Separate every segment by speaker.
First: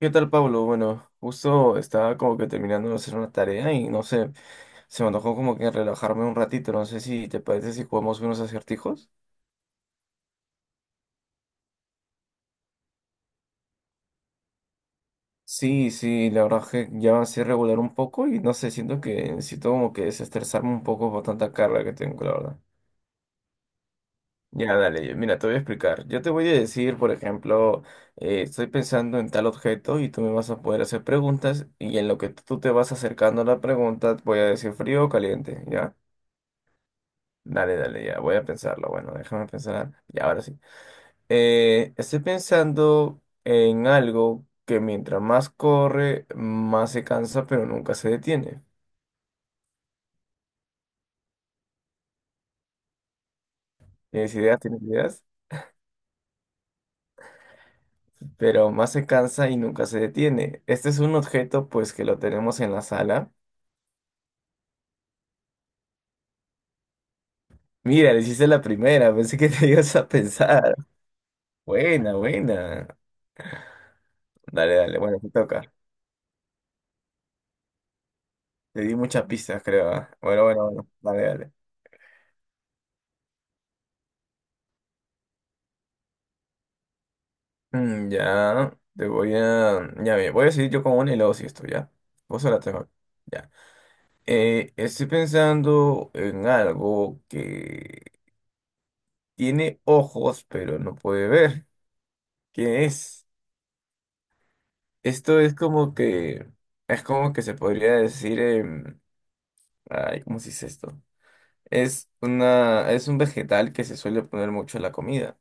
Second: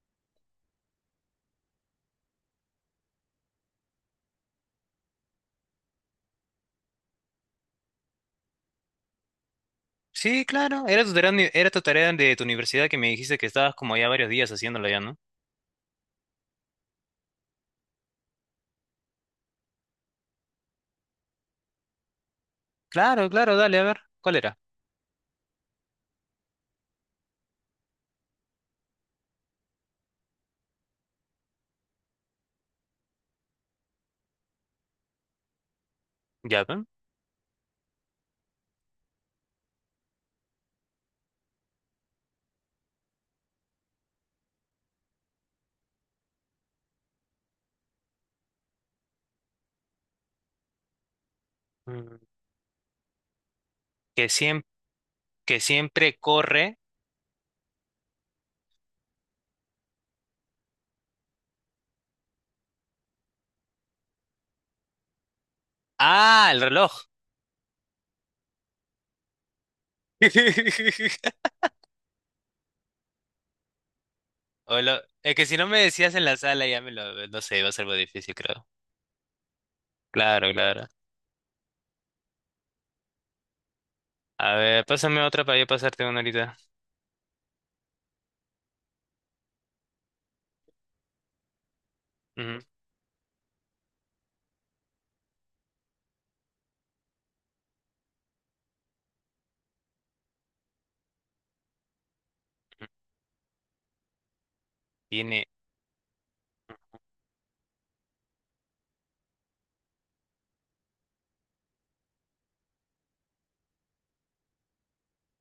Speaker 1: ¿Qué tal, Pablo? Bueno, justo estaba como que terminando de hacer una tarea y no sé, se me antojó como que relajarme un ratito. No sé si te parece si jugamos unos acertijos.
Speaker 2: Sí, claro, era tu tarea, era tu tarea de tu universidad que me dijiste que estabas como ya varios días haciéndola ya, ¿no?
Speaker 1: Sí, sí, la verdad que ya así regular un poco y no sé, siento que necesito como que desestresarme un poco por tanta carga que tengo, la verdad.
Speaker 2: Claro, claro, dale, a ver, ¿cuál era?
Speaker 1: Ya, dale, mira, te voy a explicar. Yo te voy a decir, por ejemplo, estoy pensando en tal objeto y tú me vas a poder hacer preguntas y en lo que tú te vas acercando a la pregunta voy a decir frío o caliente, ¿ya?
Speaker 2: Ya, ¿ven?
Speaker 1: Dale, dale, ya voy a pensarlo. Bueno, déjame pensar. Ya, ahora sí. Estoy pensando en algo que mientras más corre, más se cansa, pero nunca se detiene.
Speaker 2: Mm. Que
Speaker 1: ¿Tienes ideas?
Speaker 2: siempre,
Speaker 1: ¿Tienes ideas?
Speaker 2: que siempre corre.
Speaker 1: Pero más se cansa y nunca se detiene. Este es un objeto, pues, que lo tenemos en la sala.
Speaker 2: Ah, el reloj.
Speaker 1: Mira, le hiciste la primera. Pensé que te ibas a pensar. Buena, buena. Dale, dale. Bueno, te
Speaker 2: Es que si
Speaker 1: toca.
Speaker 2: no me decías en la sala ya me lo, no sé, iba a ser algo difícil, creo.
Speaker 1: Te di muchas pistas, creo. ¿Ah? Bueno,
Speaker 2: Claro,
Speaker 1: bueno,
Speaker 2: claro.
Speaker 1: bueno. Dale, dale.
Speaker 2: A ver, pásame otra para yo pasarte una ahorita.
Speaker 1: Mm, ya, te voy a... Ya, ve, voy a seguir yo con una y luego si esto, ¿ya? Vos
Speaker 2: Ujú.
Speaker 1: la te. Ya. Estoy pensando en algo que tiene ojos, pero no puede ver. ¿Qué es? Esto
Speaker 2: Tiene
Speaker 1: es como que... Es como que se podría decir... ay, ¿cómo se dice esto? Es una... Es un vegetal que se suele poner mucho en la comida.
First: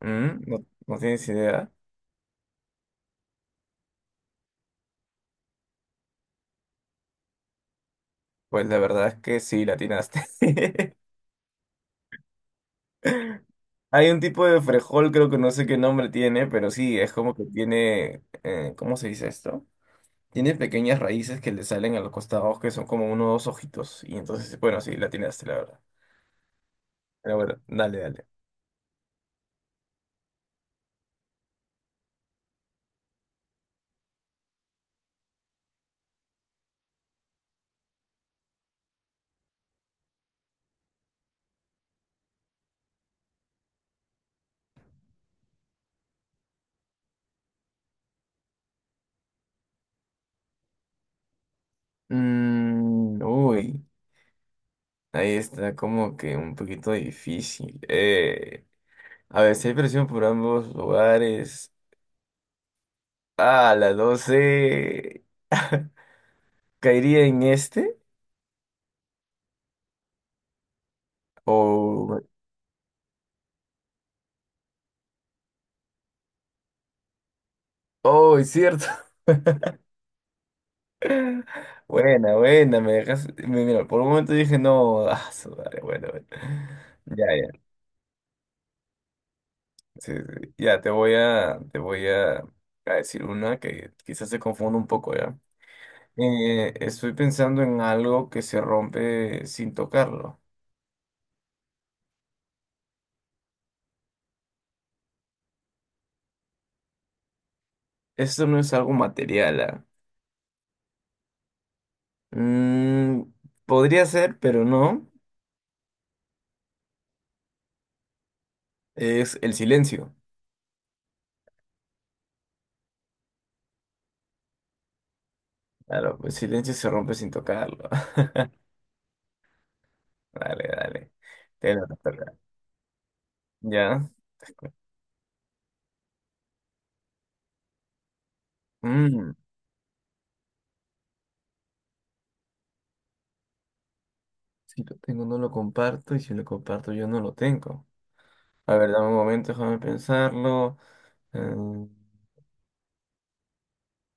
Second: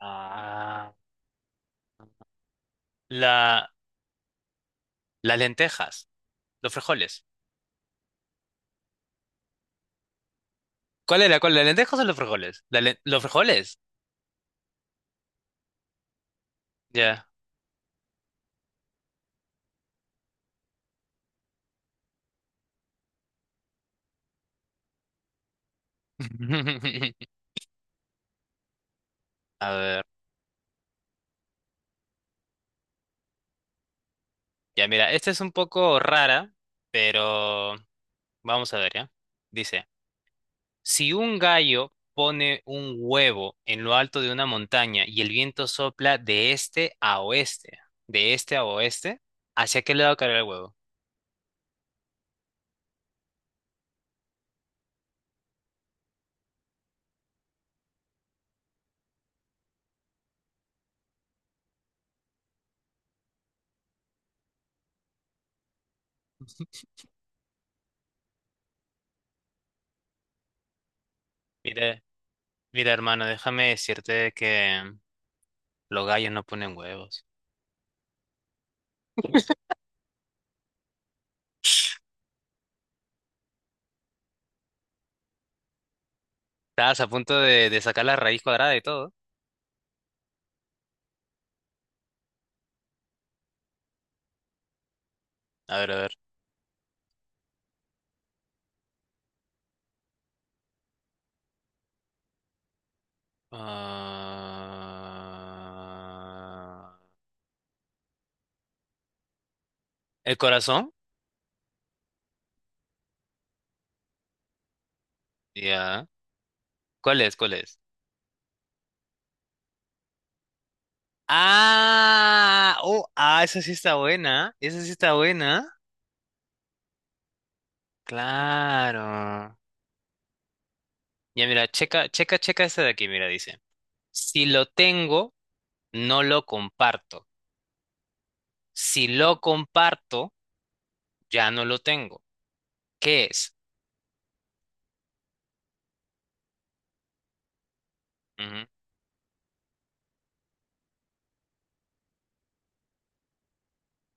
Speaker 1: ¿Mm? ¿No,
Speaker 2: ah,
Speaker 1: no tienes idea?
Speaker 2: la, las lentejas, los frijoles.
Speaker 1: Pues la verdad es que sí, la atinaste.
Speaker 2: ¿Cuál era? ¿Cuál? ¿Las lentejas o los frijoles? ¿Los frijoles?
Speaker 1: Hay un tipo de frejol, creo que no sé qué nombre tiene, pero sí, es
Speaker 2: Ya.
Speaker 1: como que tiene, ¿cómo se dice esto? Tiene pequeñas raíces que le salen a los costados, que son como unos dos ojitos. Y entonces, bueno, sí, la atinaste, la verdad. Pero bueno, dale, dale.
Speaker 2: A ver, ya mira, esta es un poco rara, pero vamos a ver, ¿ya? Dice, si un gallo pone un huevo en lo alto de una montaña y el viento sopla de este a oeste, de este a oeste, ¿hacia qué lado caerá el huevo?
Speaker 1: Mm, uy, ahí está como que un poquito difícil. A ver, si hay presión por ambos lugares. Ah, la 12. ¿Caería en este?
Speaker 2: Mira,
Speaker 1: O...
Speaker 2: mira, hermano, déjame decirte que los gallos no ponen huevos.
Speaker 1: Oh, es cierto. Buena, buena, me dejas. Mira, por un momento dije, no, ah, su madre, bueno, bueno.
Speaker 2: Estabas a
Speaker 1: Ya,
Speaker 2: punto
Speaker 1: ya.
Speaker 2: de sacar la raíz cuadrada y todo.
Speaker 1: Sí, sí. Ya, te voy a a decir una que quizás se confunda un poco, ¿ya?
Speaker 2: A ver, a ver.
Speaker 1: Estoy pensando en algo que se rompe sin tocarlo.
Speaker 2: Ah,
Speaker 1: Esto no es algo material, ¿ah?
Speaker 2: ¿el corazón?
Speaker 1: Mm, podría ser, pero no.
Speaker 2: Ya. ¿Cuál es? ¿Cuál es?
Speaker 1: Es el silencio.
Speaker 2: Ah, oh, ah, esa sí está buena. Esa sí está buena.
Speaker 1: Claro, el silencio se rompe sin tocarlo.
Speaker 2: Claro.
Speaker 1: Dale, dale.
Speaker 2: Ya mira,
Speaker 1: Te lo
Speaker 2: checa,
Speaker 1: toca.
Speaker 2: checa, checa esta de aquí, mira, dice.
Speaker 1: Ya.
Speaker 2: Si lo tengo, no lo comparto. Si
Speaker 1: Mm.
Speaker 2: lo comparto, ya no lo tengo. ¿Qué es?
Speaker 1: Si lo tengo, no lo comparto. Y si lo comparto, yo no lo tengo.
Speaker 2: Ujú.
Speaker 1: A ver, dame un momento, déjame pensarlo. Mm,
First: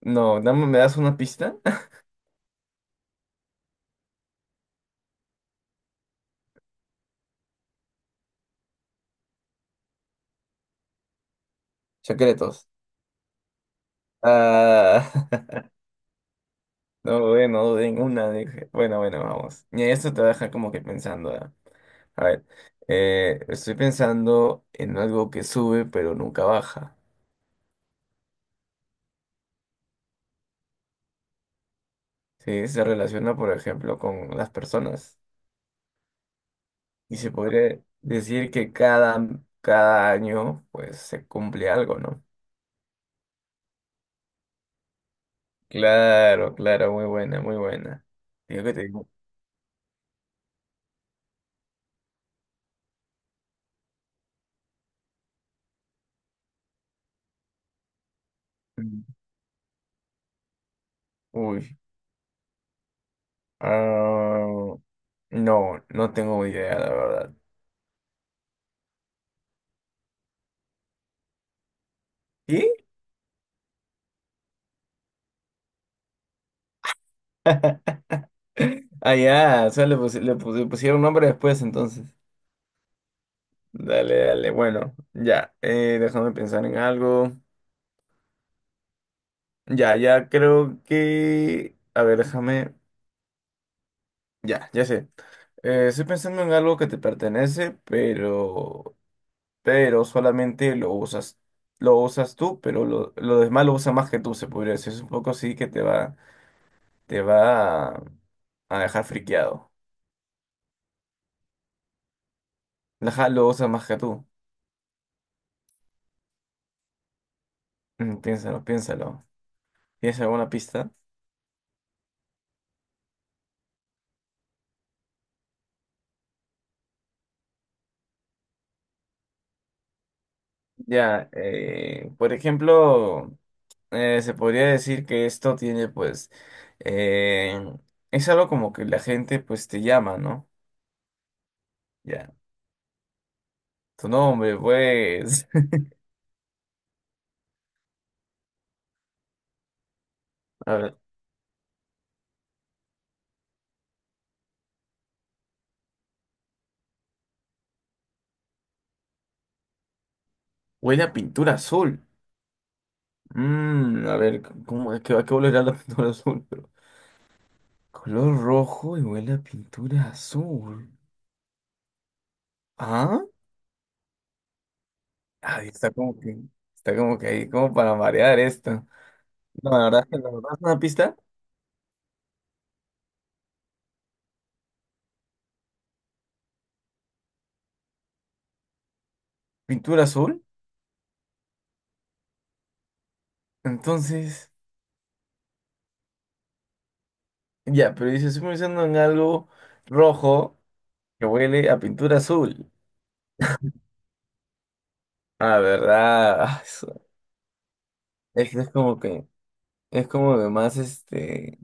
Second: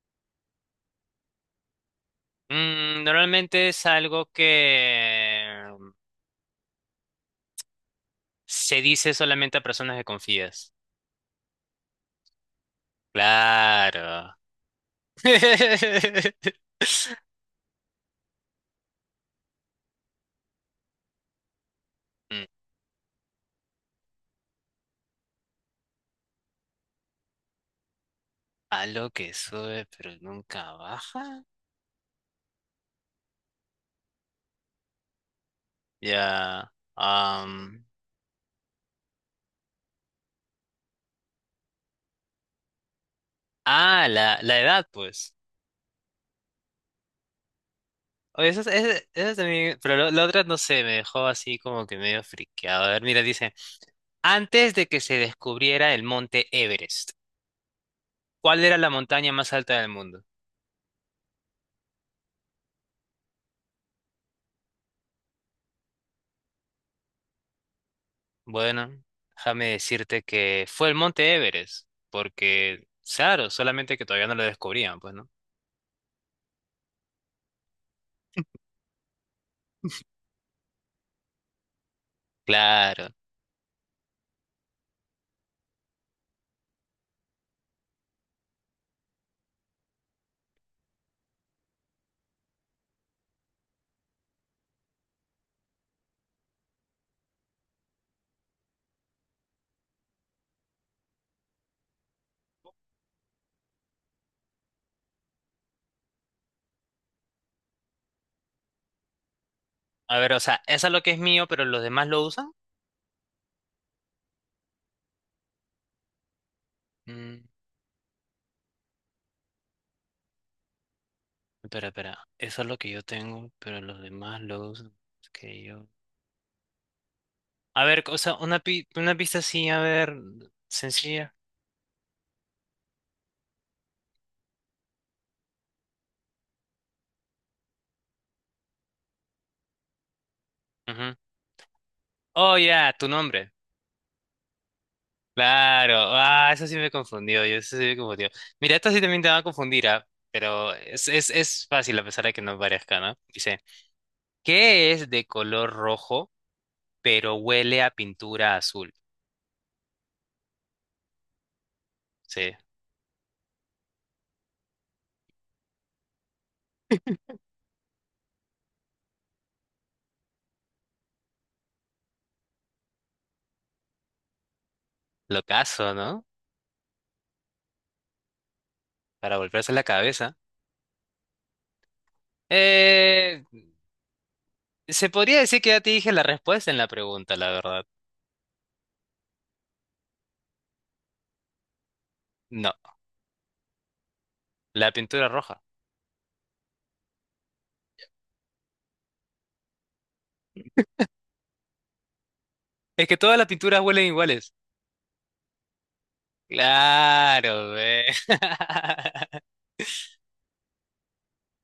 Speaker 1: no, dame, ¿me das una pista?
Speaker 2: Mm, normalmente es algo que se dice solamente a personas que confías.
Speaker 1: Secretos.
Speaker 2: Claro.
Speaker 1: Ah, no dudé, no dudé en una. Dije, bueno, bueno, vamos. Y esto te deja como que pensando. ¿Ah? A
Speaker 2: Mm.
Speaker 1: ver, estoy pensando en algo que sube pero nunca baja.
Speaker 2: A lo que sube pero nunca baja.
Speaker 1: ¿Sí? Se relaciona, por ejemplo, con las personas.
Speaker 2: Ya.
Speaker 1: Y se podría decir que cada año pues se cumple algo, ¿no?
Speaker 2: Ah, la edad, pues.
Speaker 1: Claro, claro, muy buena, muy buena.
Speaker 2: Oye, eso,
Speaker 1: Digo que tengo-
Speaker 2: eso también. Pero la otra no sé, me dejó así como que medio friqueado. A ver, mira, dice: antes de que se descubriera el monte Everest, ¿cuál era la
Speaker 1: Mm,
Speaker 2: montaña más alta del mundo?
Speaker 1: uy. Ah, no, no tengo idea, la verdad.
Speaker 2: Bueno, déjame decirte que fue el monte Everest.
Speaker 1: ¿Y?
Speaker 2: Porque, claro, solamente que todavía no lo descubrían, pues, ¿no?
Speaker 1: Ah, ya, o sea, le pusieron nombre después, entonces.
Speaker 2: Claro.
Speaker 1: Dale, dale, bueno, ya. Déjame pensar en algo. Ya, ya creo que. A ver, déjame. Ya, ya sé. Estoy pensando en algo que te pertenece, pero. Pero solamente lo usas tú, pero lo demás lo usa más que tú, se podría decir. Es un poco así que te va, te va a, a dejar friqueado.
Speaker 2: A ver, o sea, esa es lo que es mío, pero los demás lo usan.
Speaker 1: Ajá, lo usa más que tú.
Speaker 2: Mm.
Speaker 1: Mm, piénsalo, piénsalo. ¿Tienes alguna pista?
Speaker 2: Espera, espera. Eso es lo que yo tengo, pero los demás los que yo. A ver, o sea, una pista así, a ver,
Speaker 1: Ya,
Speaker 2: sencilla.
Speaker 1: por ejemplo, se podría decir que esto tiene, pues, eh, es algo como que la gente, pues, te llama, ¿no?
Speaker 2: Ujú.
Speaker 1: Ya,
Speaker 2: Oh, ya, tu nombre.
Speaker 1: tu nombre, pues.
Speaker 2: Claro. Ah, eso sí me confundió. Yo eso sí me confundió. Mira, esto sí también te va a confundir, ¿ah? Pero
Speaker 1: A ver,
Speaker 2: es fácil a pesar de que no parezca, ¿no? Dice, ¿qué es de color rojo, pero huele a pintura azul?
Speaker 1: huele a pintura azul.
Speaker 2: Sí.
Speaker 1: Mm, a ver, ¿cómo es que va a volver a la pintura azul? Pero color rojo y huele a pintura azul. ¿Ah?
Speaker 2: Lo
Speaker 1: Ahí
Speaker 2: caso, ¿no?
Speaker 1: está como que ahí, como para variar esto.
Speaker 2: Para
Speaker 1: No,
Speaker 2: volverse la
Speaker 1: la verdad es que la
Speaker 2: cabeza.
Speaker 1: verdad es una pista,
Speaker 2: Eh. Se podría decir que ya te dije la respuesta en la pregunta, la verdad.
Speaker 1: pintura azul.
Speaker 2: No,
Speaker 1: Entonces,
Speaker 2: la pintura roja.
Speaker 1: ya, pero dice, estoy pensando en algo rojo que huele a pintura azul.
Speaker 2: Es que todas las pinturas huelen iguales.
Speaker 1: Ah, ¿verdad? Eso,
Speaker 2: Claro, ve.
Speaker 1: eso es como que. Es como de más, este...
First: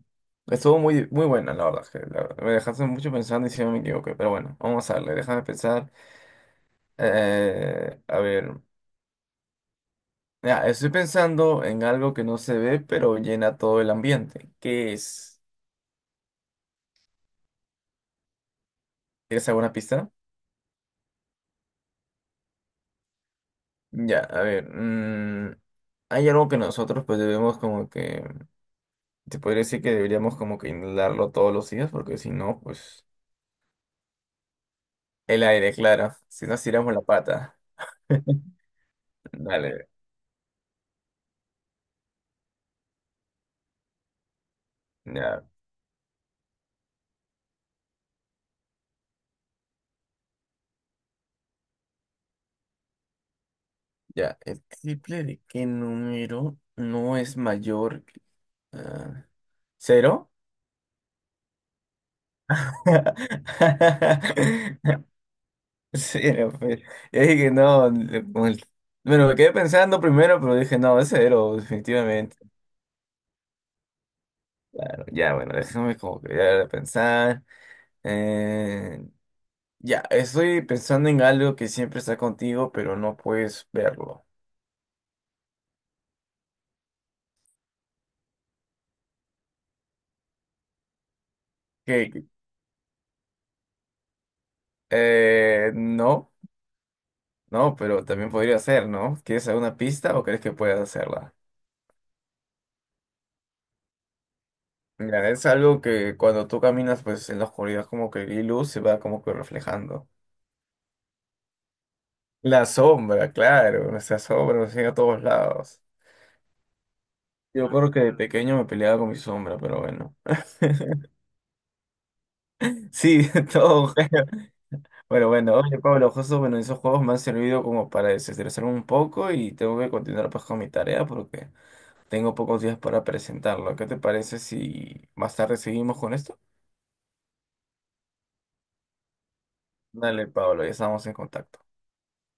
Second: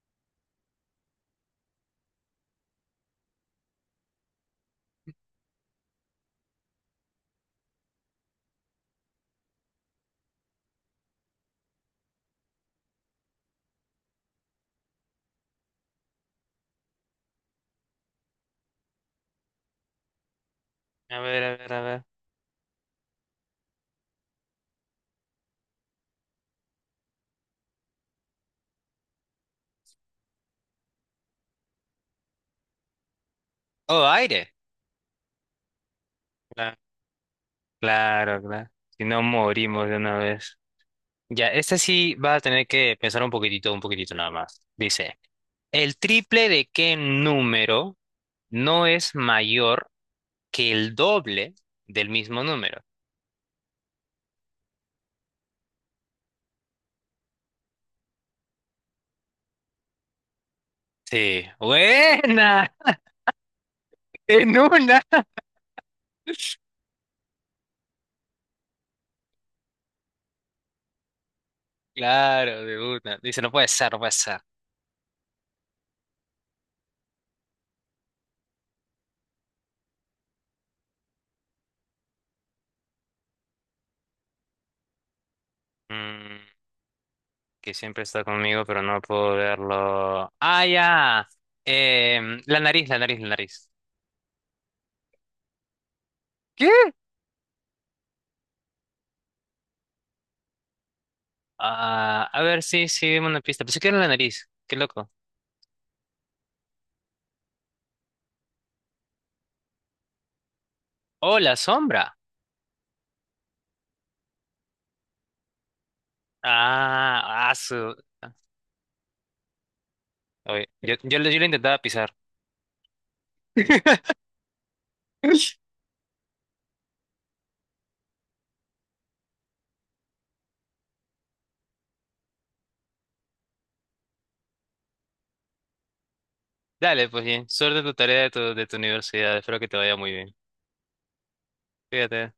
Speaker 1: Estuvo muy, muy buena, la verdad. Que la verdad, me dejaste mucho pensando y si no me equivoqué. Pero bueno, vamos a darle, déjame pensar. A ver, ya, estoy pensando en algo que no se ve, pero llena todo el ambiente. ¿Qué es? ¿Quieres alguna pista?
Speaker 2: A ver, a ver, a ver.
Speaker 1: Ya, a ver. Hay algo que nosotros pues debemos como que... Te podría decir que deberíamos como que inhalarlo todos los días, porque si no, pues...
Speaker 2: Oh, aire.
Speaker 1: El aire, claro. Si nos
Speaker 2: Cla-
Speaker 1: tiramos la pata.
Speaker 2: Claro, claro. Si no morimos
Speaker 1: Dale,
Speaker 2: de una vez. Ya, esta sí va a tener que pensar un poquitito nada más. Dice,
Speaker 1: ya.
Speaker 2: ¿el triple de qué número no es mayor que el doble del mismo número?
Speaker 1: Ya, ¿el triple de qué número no es mayor? Ah, ¿cero?
Speaker 2: Sí, buena, en una.
Speaker 1: Cero, pues. Yo dije, no, bueno, me quedé pensando primero, pero dije, no, es cero, definitivamente.
Speaker 2: Claro, de una. Dice, no puede ser, no puede ser.
Speaker 1: Claro, ya, bueno, déjame como que ya pensar. Eh, ya, estoy pensando en algo que siempre está contigo, pero no puedes verlo.
Speaker 2: Mm, que siempre está conmigo, pero no puedo verlo. Ah, ya.
Speaker 1: ¿Qué?
Speaker 2: La nariz, la nariz, la nariz.
Speaker 1: No.
Speaker 2: ¿Qué?
Speaker 1: No, pero también podría ser, ¿no? ¿Quieres alguna pista o crees que puedes hacerla?
Speaker 2: Ah, a ver, sí, sí, dime una pista. Pensé que era la nariz. Qué loco.
Speaker 1: Mira, es algo que cuando tú caminas, pues en la oscuridad como que la luz se va como que reflejando.
Speaker 2: Oh, la sombra.
Speaker 1: La sombra, claro, nuestra sombra nos sigue a todos lados.
Speaker 2: Ah, ah,
Speaker 1: Yo creo
Speaker 2: su.
Speaker 1: que de
Speaker 2: ah,
Speaker 1: pequeño me peleaba con mi sombra, pero bueno.
Speaker 2: Oye, yo lo intentaba pisar.
Speaker 1: Sí, todo. Bueno, bueno, oye Pablo, justo bueno, esos juegos me han servido como para desestresarme un poco y tengo que continuar pues con mi tarea porque tengo pocos días para presentarlo. ¿Qué te parece si más tarde seguimos con esto?
Speaker 2: Dale, pues bien. Suerte en tu tarea de de tu universidad. Espero que te vaya muy
Speaker 1: Dale,
Speaker 2: bien.
Speaker 1: Pablo, ya estamos en contacto.
Speaker 2: Fíjate.